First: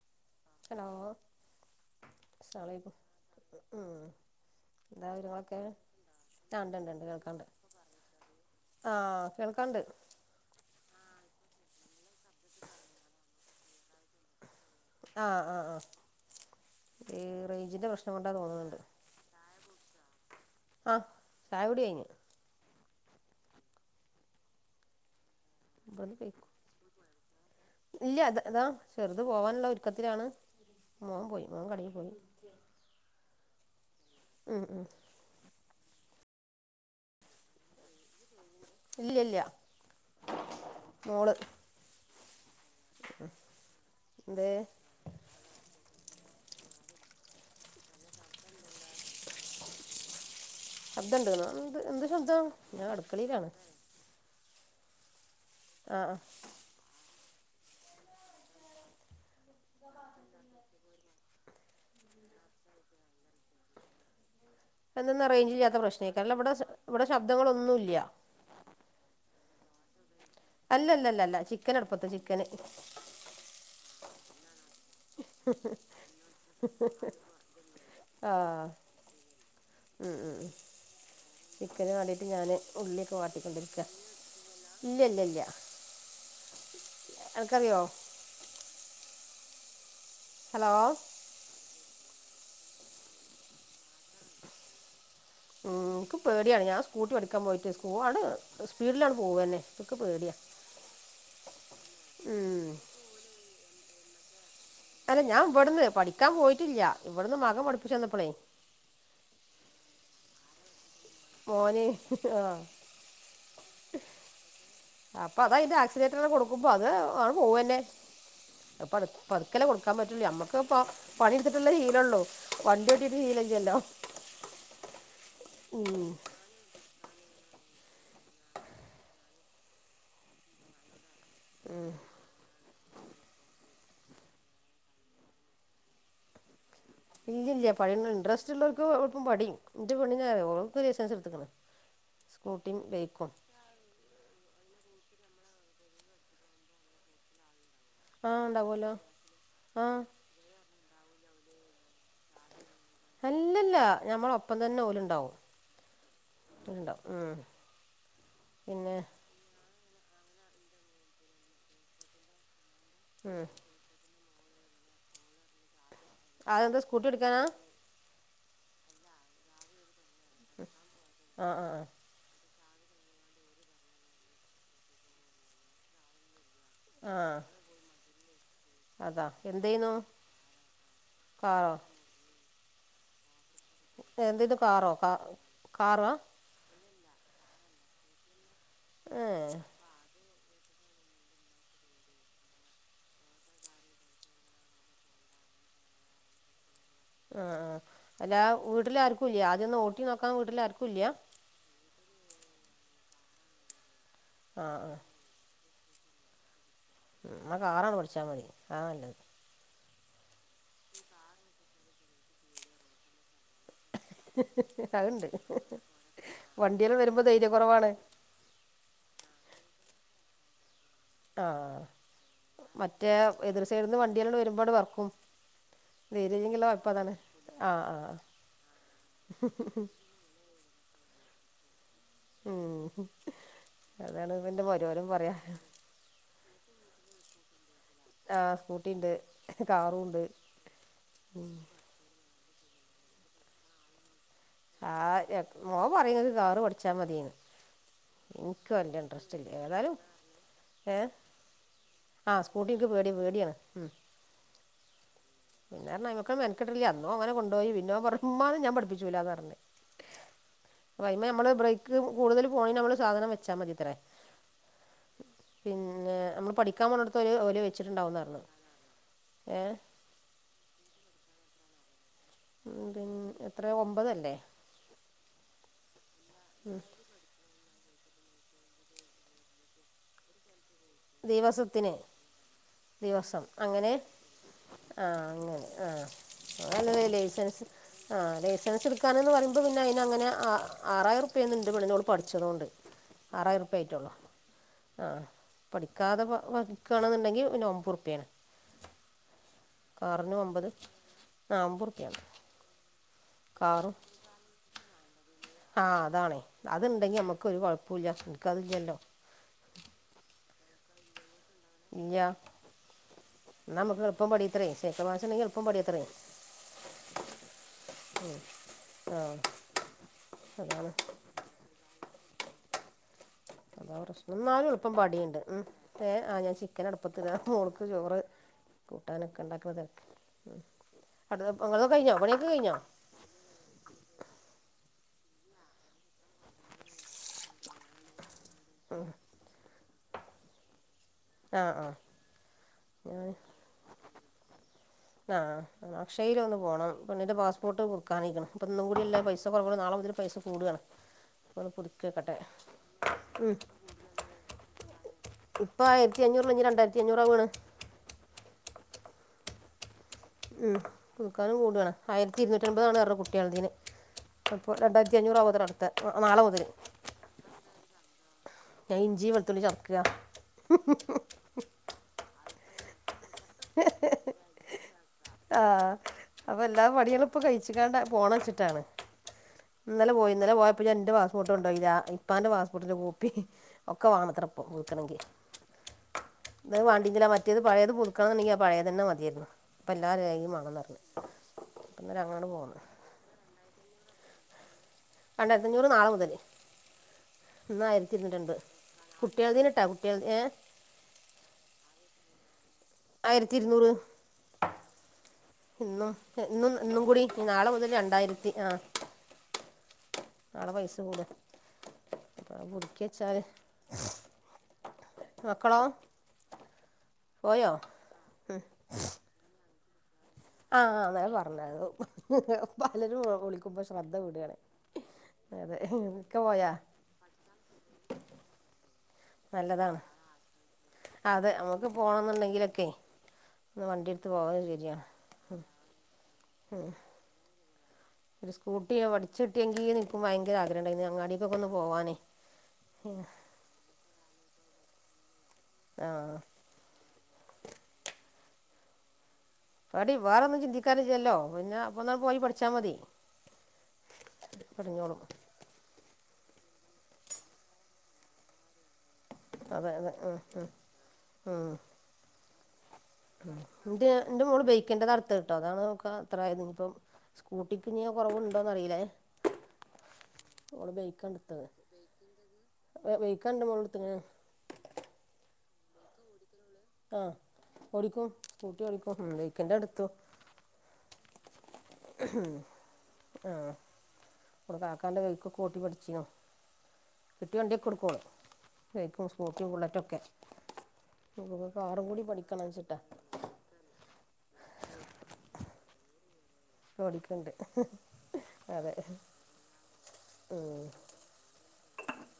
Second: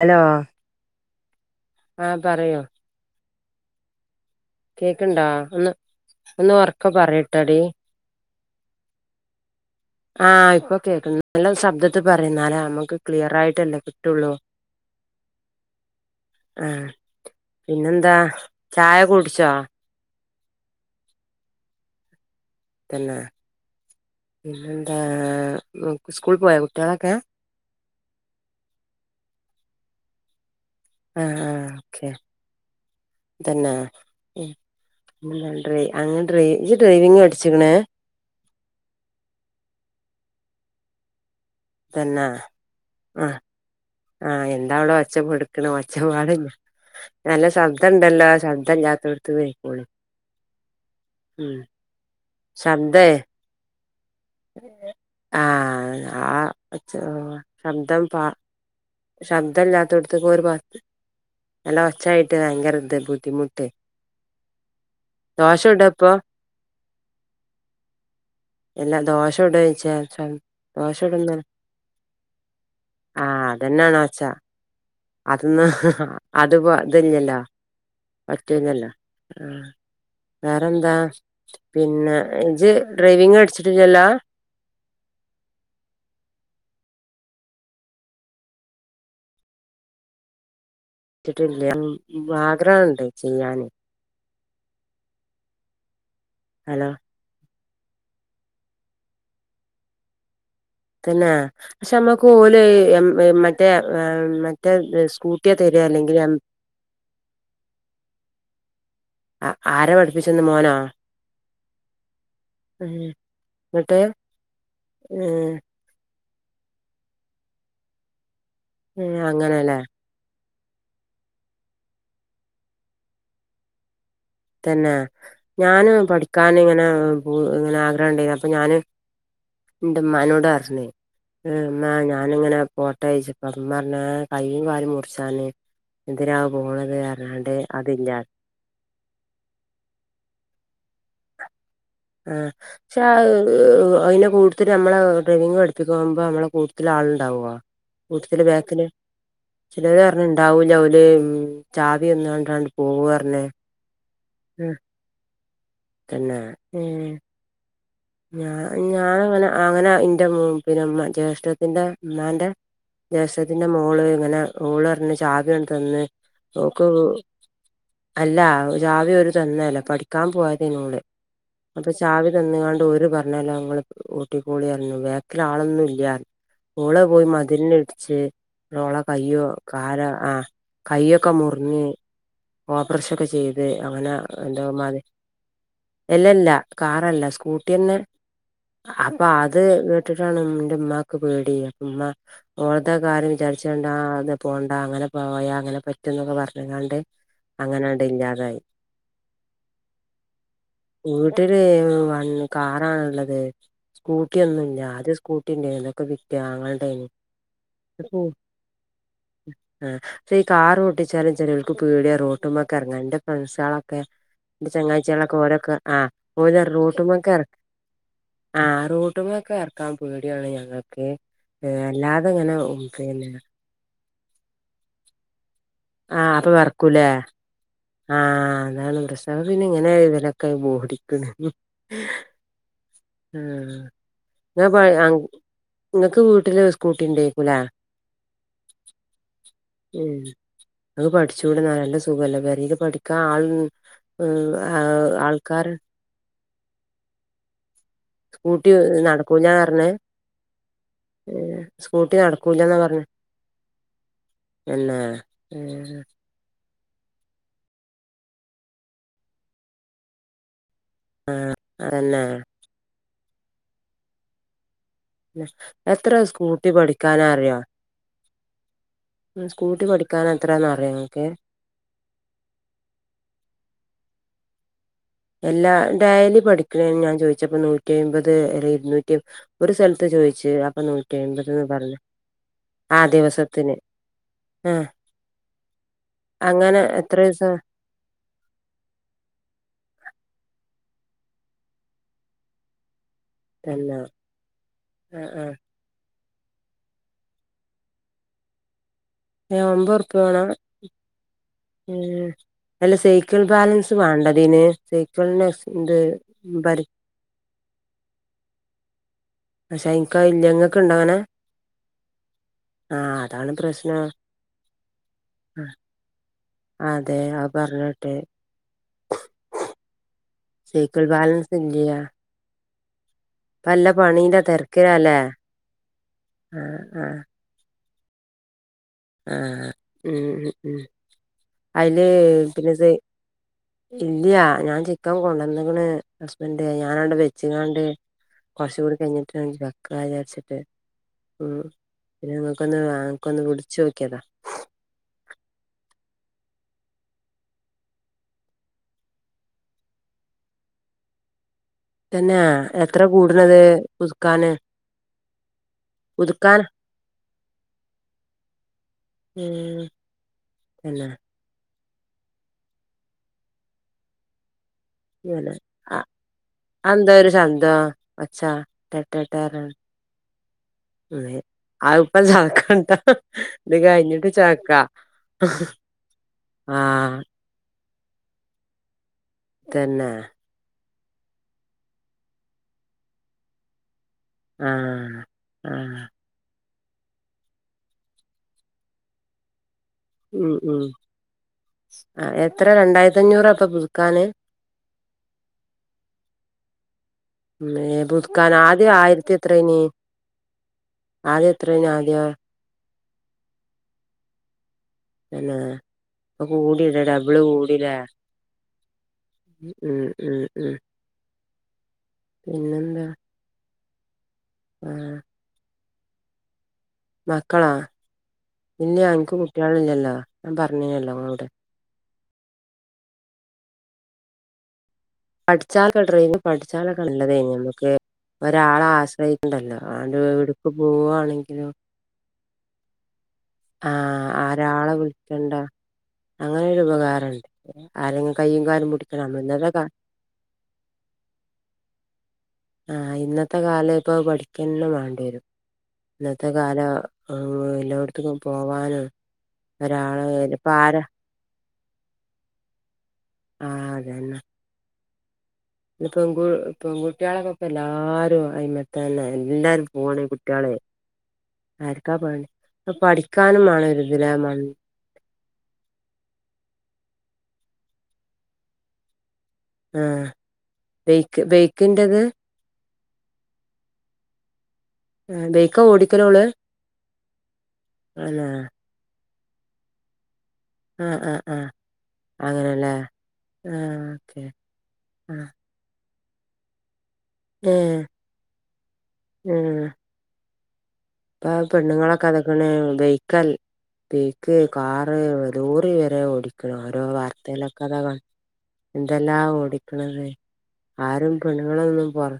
Hello hello ആഹ് അസ്സലാമു പറയൂ അലൈക്കും ഉം എന്താ കേക്ക്ണ്ടോ വിവരങ്ങളൊക്കെ ഒന്ന് ഒന്ന് ആ ഉറക്കെ പറയ്ട്ടൊടി ആഹ് കേൾക്കാണ്ട് ആഹ് ഇപ്പൊ കേക്ക്ൺ നല്ല ശബ്ദത്തി പറയുന്നാലേ അമുക്ക് ക്ലിയർ ആയിട്ടല്ലേ കിട്ടുള്ളൂ ആഹ് ആഹ് ആഹ് ഈ റെയ്ൻജിന്റെ പ്രശ്നം പിന്നെന്താ കൊണ്ടാ തോന്നണുണ്ട് ചായ കുടിച്ചോ ആഹ് ചായകുടി കയ്ഞ്ഞ് തന്നെ പിന്നെ എന്താ സ്കൂള് പോയ കുട്ടികളൊക്കെ ഇല്ല്യ ഇത് ഇതാ ചെർത് പോവാൻള്ള ഒരുക്കത്തിലാണ് ആ മോമ്പോയ് ആ ഓക്കെ മോങ്കടേപ്പോയി തന്നെ ഉം ഡ്രയ് അങ്ങ് ഡ്രയ് ഡ്രൈവിങ് പഠിച്ചിക്ക്ണ് ഇല്ല ഇല്ല മോള് പിന്നാ ആ ആ എന്തേ എന്താവടെഒച്ചപ്പെടുക്കണമാ ച്ചപാട് നല്ല ശബ്ദൊണ്ടല്ലോ ശബ്ദംഇല്ല്യാത്തെടുത്ത് പോയിക്കോളി ശബ്ദണ്ട്ന്നോ എന്ത് എന്ത് ശബ്ദം ഞാൻ ശബ്ദേ അടുക്കളയിലാണ് ആഹ് ആ ച് ശബ്ദം പാ ശബ്ദല്ലാത്തെടുത്തേക്ക് പോയൊരു പാ നല്ല ഒച്ചായിട്ട് ഭയങ്കര ഇത് ബുദ്ധിമുട്ട് എന്നന്നാ ദോശ റേഞ്ചില്ലാത്ത ചുട ഇപ്പൊ പ്രശ്നേക്കും അല്ലാ ഇവിടെ ഇവിടെ ശബ്ദങ്ങളൊന്നൂല്ല്യ അശോ [unintelligible] അല്ല ല്ല അല്ല ചിക്കൻ അടുപ്പത്താ ചിക്കന് ച അതൊന്ന് അത്പ അതില്ലല്ലോ ആ മറ്റേനല്ല ആഹ് ഉം ഉം വേറെന്താ ചിക്കന് പിന്നെ വേണ്ടിയിട്ട് ഞാൻ ഇജ് ഡ്രൈവിങ്ങ് പടിച്ചിട്ടില്ലല്ലോ ഇല്ല്യ ല്ല്യ ല്ല്യ [inaudible] അനക്കറിയോ ഹലോ വിട്ടില്ല ആഗ്രഹണ്ട് ചെയ്യാന് ഉം ഇൻക്ക് പേടിയാണ് ഞാൻ ഹലോ സ്കൂട്ടി പടിക്കാൻ പോയിട്ട് പോവാണെ സ്പീഡിലാണ്ട് പോവെന്നെ ഇൻക് പേടിയാ തന്നെ പക്ഷെ നമ്മക്ക് ഓല് മറ്റേ [unintelligible] അല്ല ഞാൻ സ്കൂട്ടിയാ തരാ ഇവട്ന്ന് അല്ലെങ്കിൽ എം പഠിക്കാൻ പോയിട്ടില്ല ഇവട്ന്ന് മകം പഠിപ്പിച്ചു തന്നപ്പളേ ആ ആരാ പഠിപ്പിച്ചെന്നെ മോനോ മോന് ഉം. എന്നിട്ട് ആ അപ്പൊ അതയ്ന്റെ ആക്സിലേറ്റ അങ്ങനെ കൊടുക്കുമ്പോ അത് ആണ്ട് പോവന്നെ പത്ക്കല്ലെ അങ്ങനെല്ലേ കൊടുക്കാൻ പറ്റൊലള്ളു നമ്മക്ക് നമക്കിപ്പം പണിഇട്ത്ട്ടല്ലെ ശീലൊള്ളൂ വണ്ടി ഓട്ടീട്ട് ശീലം ഇല്ലല്ലോ തന്നെ ഞാന് പഠിക്കാൻ ഇങ്ങനെ അങ്ങനെ ആഗ്രഹം ഇണ്ടായീനി അപ്പൊ ഞാന് ഇൻ്റെ ഇമ്മാ നോട് പറഞ്ഞ് ഇമ്മാ ഞാനിങ്ങനെ പോട്ടെ ചോയിചപ്പം ഇമ്മ പറഞ്ഞ് ഏ കയ്യും കാലും മുറിച്ചാന് എന്തിനാ പോണേ ഇല്ല ഇല്ല പഠിം ഇൻട്രസ്റ്റ് ഉള്ളോർക്ക് എളുപ്പം പഠിം ഇൻ്റെ പെണ്ണ്ന് അറിം ഓള് ഇപ്പം ലൈസൻസ് എടുത്ത്ക്ക്ണ് ആ പക്ഷെ ആ അതിനെക്കെ കൊടു ഇതിന് നമ്മള് ഡ്രൈവിങ്ങ് പഠിപ്പിക്കാുമ്പോ നമ്മള് നമ്മളെ കൂട്ടതിൽ ആളുണ്ടാവോ ആ കൂട്ടത്തിൽ ബേക്കില് ഉണ്ടാവുമല്ലോ ആ ചിലര് പറഞ്ഞ് ഇണ്ടാവൂല ഓല് ഉം ചാവി തന്നാണ്ട് ആണ്ട് പോവും പറഞ്ഞ് നമ്മളെ ഒപ്പം ഉം, തന്നെ ഓല്ണ്ടാവും തന്നെ ഏ ഞാ പിന്നെ ഞാനങ്ങനെ അങ്ങനെ ഇൻ്റെ പിന്നെ ജ്യേഷ്ഠത്തിന്റെ ഇമ്മാന്റെ ഉം ജ്യേഷ്ഠത്തിന്റെ മോള് ഇങ്ങനെ ഓള് പറഞ്ഞ് ചാവി ആണ്ട്തന്ന് അത് എന്താ സ്കൂട്ടി പഠിക്കാനാ അല്ല ചാവി ഒര് തന്നല്ല പഠിക്കാൻ പോയതെയ്നി ഓള് ആ ആ അപ്പൊ ചാവി തന്ന്കാണ് അവര് പറഞ്ഞോലോ ഇങ്ങള് ഓട്ടിക്കോളി ബേക്കില് ആളൊന്നും ഇല്ല ഓള് ആ ആ പോയി മതിൽന് ഇടിച്ച് ഓളെ അതാ കയ്യോ എന്ത് ചെയ്യുന്നു കാലോ ആ കയ്യൊക്കെ കാറോ മുറിഞ്ഞ് ഓപ്പറേഷൻ ഒക്കെ ചെയ്ത് അങ്ങനെ എന്ത് ചെയ്യുന്നു എന്തോ കാറോ മാതി കാ കാറാ എല്ലല്ല കാറല്ല സ്കൂട്ടെന്നെ ഏ അപ്പൊ അത് കേട്ടിട്ട് ന്റെ ഉമ്മാക്ക് പേടി ഇമ്മ ഓൾതകാര്യം വിചാരിച്ചാണ്ട് അത് പോണ്ട അങ്ങനെ പോണ്ടാ പോയാ അങ്ങനെ പറ്റുനൊക്കെ പറഞ്ഞ്കാണ്ട് ആ ആ അല്ല വീട്ടിൽ ആർക്കുല്ലേ ആദ്യം ഒന്ന് ഓട്ടി നോക്കാൻ വീട്ടിലാർക്കുല്ല വീട്ടില് കാറാണുള്ളത് സ്കൂട്ടി ആ ഒന്നുല്ല ആ ആദ്യം സ്കൂട്ടിണ്ടേർന്നു അതൊക്കെ വിറ്റു ആങ്ങള വിറ്റ് ഉം ന്നാ കാറാണ്ട് പഠിച്ചാൽ മതി അതാ നല്ലത് ആ ഇപ്പം ഈ കാർ ഓട്ടിച്ചാലും ചെലോൽക്ക് പേടിയാ റോട്ടുമെക്കെറങ്ങാന് ഫ്രണ്ട്സളൊക്കെ ഇൻ്റെ അതുണ്ട് ചെങ്ങാഴ്ചെളൊക്കെ ഓരോക്കെ ആ ഓല് വണ്ടിയെല്ലാം വരുമ്പോ റോട്ടുമെക്കെറ ധൈര്യ കുറവാണ് ആ റോട്ട്മെക്ക് എറക്കാൻ പേടിയാണ് ഞങ്ങൾക്ക് ആഹ് [unintelligible] അല്ലാതെങ്ങനെ പിന്നെ അപ്പണ്ട് വറക്കും ആഹ അപ്പൊ വെറക്കൂലേ ആഹ് ആഹ് ആ അതാണ് പ്രശ്നം അത് പിന്നെ ഇങ്ങനെ ഇതിലൊക്കെ ബോടിക്കണ ഓ ആ പറയാ [unintelligible] നിങ്ങക്ക് വീട്ടില് സ്കൂട്ടി ഉണ്ടേക്കൂലേ ആ സ്കൂട്ടിയുണ്ട് ഉം കാറുംണ്ട് ഉം അ പഠിക്കാൻ ആൾ ആ ആഹ് ആൾക്കാര് മോൻ പറയും കാറ് പഠിച്ചാ മതീന്ന് സ്കൂട്ടി നടക്കൂലാ പറഞ്ഞ് ഏതായാലും ഏഹ് സ്കൂട്ടി ആഹ് സ്കൂട്ടി നടക്കൂല്ലന്നാ എനിക്ക് പറഞ്ഞ് പേടി പേടിയാണ് എന്നാ പിന്നെർഞ്ഞ [unintelligible] അന്നോ ങ്ങനെ കൊണ്ടോയി പിന്നോൻ പറഞ്ഞ് മ്മാനെ ഞാൻ പഠിപ്പിച്ചൂല്ലാന്ന് പറഞ്ഞ് പൈമ്മള് ബ്രേക്ക് അതന്നെ കൂടുതൽ പോണേന് മ്മള് സാധനം വെച്ചാ മതിത്രേ എത്ര പിന്നെ നമ്മള് സ്കൂട്ടി പഠിക്കാൻ പോണോ ട്ത്ത് പഠിക്കാനറിയോ ഓല് വെച്ചിട്ടുണ്ടാവുന്ന് പറഞ്ഞു ഏ സ്കൂട്ടി പഠിക്കാൻ എത്രാന്ന് അറിയോ ഇങ്ങക്ക് പിന്ന് എത്ര ഒമ്പതല്ലേ എല്ലാ ഡേലി പഠിക്കണന്ന് ഞാൻ ചോദിച്ചപ്പോ നൂറ്റി നൂറ്റിമ്പത് അല്ല ഇരുന്നൂറ്റി ഒരു സ്ഥലത്ത് ചോദിച്ചു അപ്പൊ നൂറ്റിമ്പത് ന്ന് ദിവസത്തിന് പറഞ്ഞു ആ ദിവസം ദിവസത്തിന് അങ്ങനെ ആ അങ്ങനെ ആ ആ അങ്ങനെ നല്ലതേ എത്ര ദിവസം ലൈസൻസ് ആ ലൈസൻസ് എടുക്കാന്ന്ന് പറയുമ്പോ പിന്നെ അയിനങ്ങനെ ആ ആറായിരം ഉർപ്യേന്ന് ഇൻ്റെ പെണ്ണിനോട് പഠിച്ചതോണ്ട് ആറായിരുർപ്യേ തന്നെ ആയിട്ടുള്ളൂ ആ ക്കാതെ വക്കണെന്നുണ്ടെങ്കി പിന്നെ ഒമ്പതുർപ്യേണ് ഒമ്പത് ഉറുപ്യ വേണം ആ ഒമ്പത് ഉറുപ്പ്യയാണ് നല്ല സൈ ക്കൾ ബാലൻസ് വേണ്ടതിന് സൈ ആ അതാണെ അത്ണ്ടെങ്കി നമ്മക്കൊരു കുഴപ്പൂല്യ എനിക്ക അത് ല്ലല്ലോ പഷെ ഇനിക്കതില്ല ഇങ്ങക്ക്ണ്ട അങ്ങനെ ഇല്ല്യ ആ അതാണ് എന്ന പ്രശ്നം നമ്മുക്ക് എളുപ്പം പടിയു ത്രേ സൈക്കിൾ ബാലൻസ്ണ്ടെങ്കിൽ എളുപ്പം പടിയുത്രെ അതെ ആ പറഞ്ഞേട്ട് ആ സൈക്കിൾ ബാലൻസ് ഇല്ല്യ അതാ പ്രശ്നം ന്നാലും എളുപ്പം തിരക്കിലാല്ലേ പടിയ്ണ്ട് ഉം ഏ ആ ഞാൻ ചിക്കൻ അട്പ്പത്തിതാ മോൾ ചോറ് ആ കൂട്ടാനൊക്കെ ഉണ്ടാക്കണ തെരക്കിലാ ഉം ഉം ഉം ഇങ്ങടതൊക്കെ കഴിഞ്ഞോ പണിയൊക്കെ കഴിഞ്ഞോ ഇല്ല്യാ ഞാൻ ചെ ക്കം കൊണ്ടന്നക്കണ് ഹസ്ബൻ്റ് ഞാനണ്ട് വെച്ച്ങ്ങാണ്ട് കൊർച്ച് കൂടി കഴിഞ്ഞിട്ട് കഴിക്കാ കാ ജാരിച്ചിട്ട് ഉ ആഹ് പിന്നെങ്ങക്കൊന്ന് [unintelligible] ആ അക്ഷയേൽ ഒന്ന് പോകണം പിന്നന്റെ പാസ്പോർട്ട് പുതുക്കാനയക്കണ് ഇപ്പൊ ഇന്നും കൂട്യല്ലേ പൈസ കുറവുള്ളു നാളെ മുതല് പൈസ കൂടാണ് തന്നെ എത്ര കൂടുതല് പുതുക്കാന് ഇപ്പൊ ആയിരത്തി അഞ്ഞൂറ്ള്ളത് പുതുക്കാൻ ഞ്ഞി രണ്ടായിരത്തി അഞ്ഞൂറാവാണ് ഉം ഉം തന്നെ പുതുക്കാനും കൂടാണ് ആയിരത്തി ഇരുന്നൂറ്റൻമ്പതാണ്ന്ന് പറഞ്ഞ് കുട്ട്യാളതേന് രണ്ടായിരത്തി ഇങ്ങനെ അഞ്ഞൂറവാത്രെ അടുത്ത ആഹ് നാളെ മുതല് അതെന്താ ഒരു ശബ്ദം ഒച്ച ഞാൻ ടെ ടെ ഇഞ്ചിം ടെ വെളുത്തുള്ളിം പറയണ ചത്ക്ക [unintelligible] ഇത് കഴിഞ്ഞിട്ട് ചാക്ക ആ അപ്പ എല്ലാ ആഹ് പണ്യേളും ഇപ്പൊ കഴിച്ചികാണ്ട് പോണച്ചിട്ടാണ് തന്നെ ഇന്നലെ പോയി ഇന്നലെ പോയ അപ്പ ഞാൻന്റെ പാസ്പോട്ടുണ്ടോയില്ല ഇപ്പാന്റെ പാസ്പോട്ടിന്റെ കോപ്പി ഒക്കെ വാണത്രെ ഇപ്പൊ ആഹ് പുതുക്കണെങ്കി ആഹ് അത് വേണ്ടെങ്കിലാ മറ്റേത് പഴയത് പുതുക്കണ എന്നുണ്ടെങ്കിൽ ആ പഴയെത് തന്നെ മതിയായിരുന്നു അപ്പോൾ എല്ലാ രേഖയും ഉം വേണമെന്ന് ഉം പറഞ്ഞു അപ്പം ഇന്നലെ ആ അങ്ങോട്ട് എത്ര പോകുന്നത് രണ്ടായിരത്തി അഞ്ഞൂറപ്പ പുതുക്കാന് രണ്ടായിരത്തി അഞ്ഞൂറ് നാളെ മുതല് പുതുക്കാൻ ആകെ ആയിരത്തി എത്രനി കുട്ടികളതിനിട്ടാ കുട്ടികൾ ഏ ആദ്യം എത്രനു ആദ്യം ആയിരത്തി ഇരുനൂറ് പിന്നെ ഇന്നും ഇപ്പൊ ഇന്നും കൂടില്ലേ ഇന്നും കൂടി ഡബിള് നാളെ മുതൽ കൂടില്ലേ രണ്ടായിരത്തി ആ ഉം ഉം ഉം ആ പിന്നെന്താ പുതുക്കിവെച്ചാല് ആ മക്കളോ മക്കളാ പോയോ ഇനി നക്ക് കുട്ടികളില്ലല്ലോ ഞാൻ ആ പറഞ്ഞിനല്ലോ അന്ന് ഇങ്ങളോട് പറഞ്ഞരുന്നു പലരു വിളിക്കുമ്പോ ശ്രദ്ധ കൂടിയാണ് [unintelligible] ണ്ടല്ലോ നല്ലതാണ് ആണ്ട് എവിടെക്ക് അതെ പോവാണെങ്കിലും നമുക്ക് പോകണമെന്നുണ്ടെങ്കിലൊക്കെ ഒന്ന് ആ വണ്ടി എടുത്ത് പോകുന്നത് ആരാളെ ശരിയാണ് വിളിക്കേണ്ട അങ്ങനെൊരു ഉപകാരണ്ട് ആരെങ്കിലും ഒരു കയ്യും കാലും സ്കൂട്ടി പിടിക്കണം ഇന്നത്തെ കാ പഠിച്ചിട്ടിയെങ്കി നിക്കും ഭയങ്കര ആഗ്രഹണ്ടായിരുന്നു അങ്ങാടിക്ക്ക്ക് ഒന്ന് പോവാനേ ആ ഇന്നത്തെ കാല ഇപ്പ പഠിക്കാന്നെ വേണ്ടിവരും ആ ഇന്നത്തെ കാല എല്ലായിടത്തുക്കും പോവാനും പടി ഒരാള് വേറെന്നും ഇപ്പ ചിന്തിക്കാൻ ആരാ ഇല്ലല്ലോ പിന്നെ അപ്പോൾ എന്നാൽ പോയി പഠിച്ചാൽ മതി ആഹ് അതന്നെ പഠിഞ്ഞോളും പെൺകു പെൺകുട്ടികളക്കൊപ്പം എല്ലാരും അയിമത്ത് തന്നെ എല്ലാരും അതെ അതെ പോണേ ഉം ഉം കുട്ടികളെ ആർക്കാ പോണേ ന്റെ എന്റെ മോള് ബൈക്കിന്റെ ത അടുത്ത് കിട്ടും അതാണ് ന അത്രയത് ഇനിപ്പ സ്കൂട്ടിക്കിനിയ കുറവ് ഉണ്ടോന്ന് അറിയില്ല ആ ബൈക്ക് ബൈക്കിന്റെത് ബൈക്കാന്റെ മോൾ എടുക്കണത് ആ ബൈക്ക് ഓടിക്കൽ ഓള് ആ ഓടിക്കും സ്കൂട്ടി ഓടിക്കും ബൈക്കിന്റെ എടുത്തു ആ ആ ആ ആ ആഹ് ഓക്കെ നമ്മുടെ കാക്കാന്റെ ആഹ് ബൈക്ക് ഓടിച്ചു പഠിച്ചു ഏഹ് ഏഹ് [unintelligible] ഇപ്പ ഓക്ക് കാറും കൂടി പെണ്ണുങ്ങളൊക്കെ പഠിക്കണം അതൊക്കണേ വെച്ചിട്ടാ ഉപയോഗിക്കൽ ബൈക്ക് കാറ് ലോറി വരെ ഓടിക്കണു ഓരോ ഓടിക്കണ്ട് വാർത്തയിലൊക്കെ അതാ കാ അതെ എന്തെല്ലാം ഓടിക്കണത് ഉം ആരും പെണ്ണുങ്ങളളൊന്നും പൊറ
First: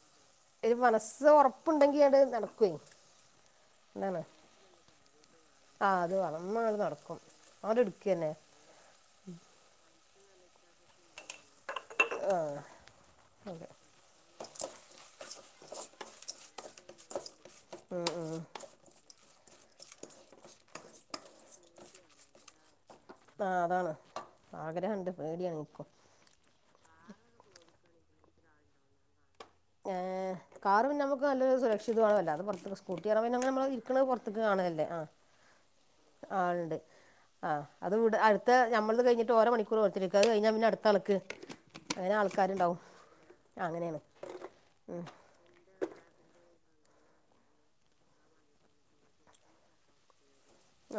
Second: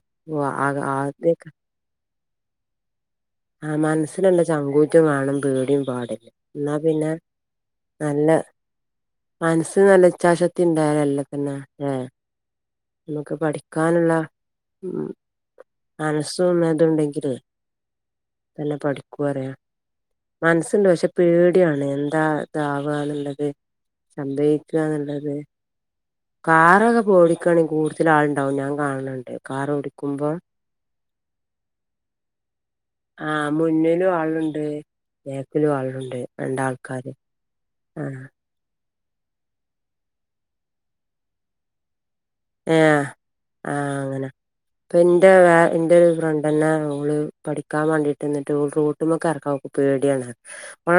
ആ ഒരു മനസ്സ് അകത്തേക്ക് ഉറപ്പുണ്ടെങ്കിൽ [inaudible] ആ അതാണ് മനസ്സിലുള്ള ചങ്കൂറ്റം കാണും പേടിയും ആ അത് പാടില്ല വളർന്നാണ് എന്നാൽ പിന്നെ നടക്കും അവിടെ എടുക്കുക തന്നെ നല്ല മനസ്സി നല്ല ഇച്ചാശക്തി ഉണ്ടായതലേ പിന്നെ ആ നമുക്ക് പഠിക്കാനുള്ള ഉള്ള മനസും ണ്ടെങ്കില് ഉം, ഉം. പറയാ മനസ്സുണ്ട് പക്ഷെ പേടിയാണ് എന്താ ഇത ആ അതാണ് ആഗ്രഹമുണ്ട് സംഭവിക്കാനുള്ളത് പേടിയാണ് എനിക്കും കാറൊക്കെ കോടിക്കണക്കിന് കൂടുതൽ ആളുണ്ടാകും ഞാൻ കാണുണുണ്ട് ഒ കാറ് പിന്നെ നമുക്ക് നല്ലൊരു സുരക്ഷിതമാണലോ അത് പുറത്ത് ആ മുന്നിലും ആളുണ്ട് ആ ബാക്കിലും ആളുണ്ട് ആ ഉണ്ട് രണ്ടാൾക്കാര് ആ അത് ആ ഇവിടെ അടുത്ത് നമ്മള് കഴിഞ്ഞിട്ട് ഓരോ മണിക്കൂർ കൊടുത്തിരിക്കും നിക്കാഹ് കഴിഞ്ഞാൽ പിന്നെ അടുത്താള്‌ക്ക് അങ്ങനെ ആൾക്കാരുണ്ടാവും അങ്ങനെയാണ് അപ്പോ എന്റെ വെ എ്റെ ഒരു ഫ്രണ്ട് തന്നെ അവള് പഠിക്കാൻ വേണ്ടീട്ട് നിിട്ട്ൾ റൂട്ട്്മൊക്കെ ഇറക്കാം പേടിയാണ്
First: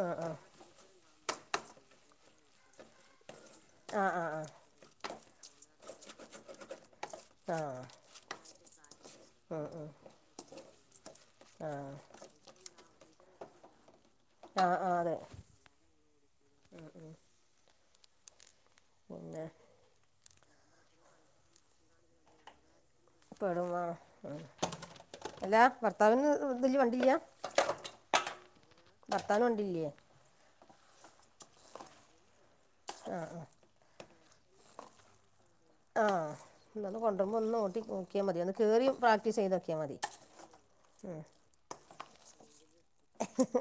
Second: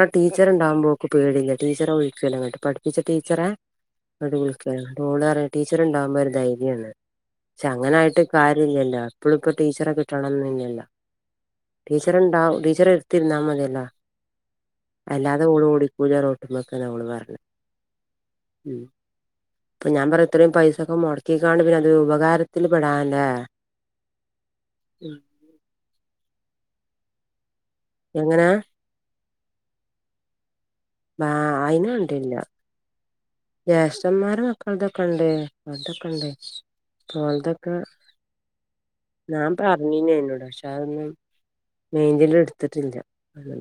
ന ആ ടീച്ച ഉണ്ടകുമ്പോക്ക് പേടില്ല ടീച്ചറെ ഒഴിക്കല്ല കേട്ട് പഠിപ്പിച്ച ടീച്ചറെ ആ ആ ആ അടിപളിക്കോ ടീച്ചർ ഉണ്ടാകൻരുന്നു ശ ആ പക്ഷെ ആ അങ്ങനൊയിട്ട് കാര്യ ഇില്ലല്ലോ എപ്പളും ഇപ്പോൊ ഉം, ഉം. ടീച്ചറെ കിട്ടണംന്ന ഇല്ലല്ലോ ആ ടീച്ചർണ്ട ടീച്ചർ ഇർത്തി ന്നാ മതിയല്ലോ ആ ആ അതെ അല്ലാതെ ഓട് ഓടിക്കൂലാറോട്ടുമ്പോക്കന്ന അവള് പറഞ്ഞ ഉ പിന്നെ അപ്പൊ ഞാൻ പറ ഇത്രയും പൈസൊക്കെ മുടക്കിിക്കാണ്ട് പിന്നെ അത് ഉപകാരത്തി പേട വ അല്ലാ ഭർത്താവിന് ഇതില് വണ്ടില്ല എങ്ങനാ വത്താന കൊണ്ടില്ലേ വ അയിന ഉണ്ടില്ല ആ ജ്യേഷ്ഠന്മാര് മക്കൾ ഇതൊക്കെ ഉണ്ട് ആ ആ പോലതൊക്കെ ഉണ്ടേ ഒന്ന് കൊണ്ടുവരുമ്പോൾ ഒന്ന് പോലതൊക്കെ ഓട്ടി നോക്കിയാൽ മതി ഒന്ന് കയറി പ്രാക്ടീസ് ഞാൻ ചെയ്ത് നോക്കിയാൽ മതി പറഞ്ഞന്ന എന്നോട പക്ഷെ അതൊന്നും മെയിന്റന്റ് എടുത്തിട്ടില്ല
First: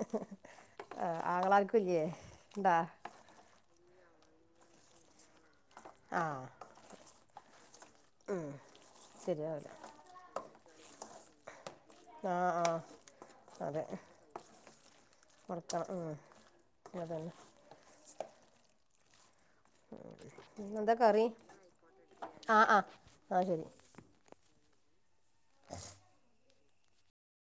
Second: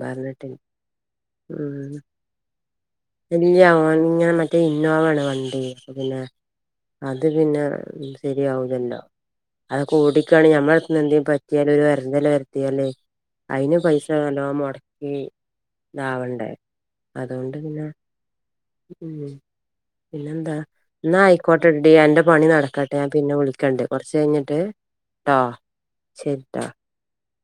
പറഞ്ഞിട്ടില്ല ആ ഉ ആങ്ങളാർക്കും ഇല്ലേ ഉണ്ടാ എല്ല ഇങ്ങനെ മറ്റേ ഇന്നോവയാണ് വണ്ടി അപ്പൊ പിന്നെ ആ അത് പിന്നെ ശരിയാവില്ലല്ലോ ശരിയാവില്ല അതൊക്കെ ഓടിക്കയാണെങ്ക ഞമ്മൾ എന്തേും പറ്റിയാല ഒരു വരന്തല ആ ആ വരുത്തിയല്ലേ അതിന് അതെ പൈസ നല്ലോട മുടക്കണം ഉം. ഇതാവണ്ടേ അതന്നെ അതുകൊണ്ട് പിന്നെ പിന്നെന്താ ഇന്നെന്താ ഇാ കറി ആയിക്കോട്ടെട എന്റെ പണി ആ ആ നടക്കട്ടെ ഞാൻ പിന്നെ ആ ശരി വിളിക്കണ്ടേ കുറച്ച് കഴിഞ്ഞിട്ട് ആ ചട്ട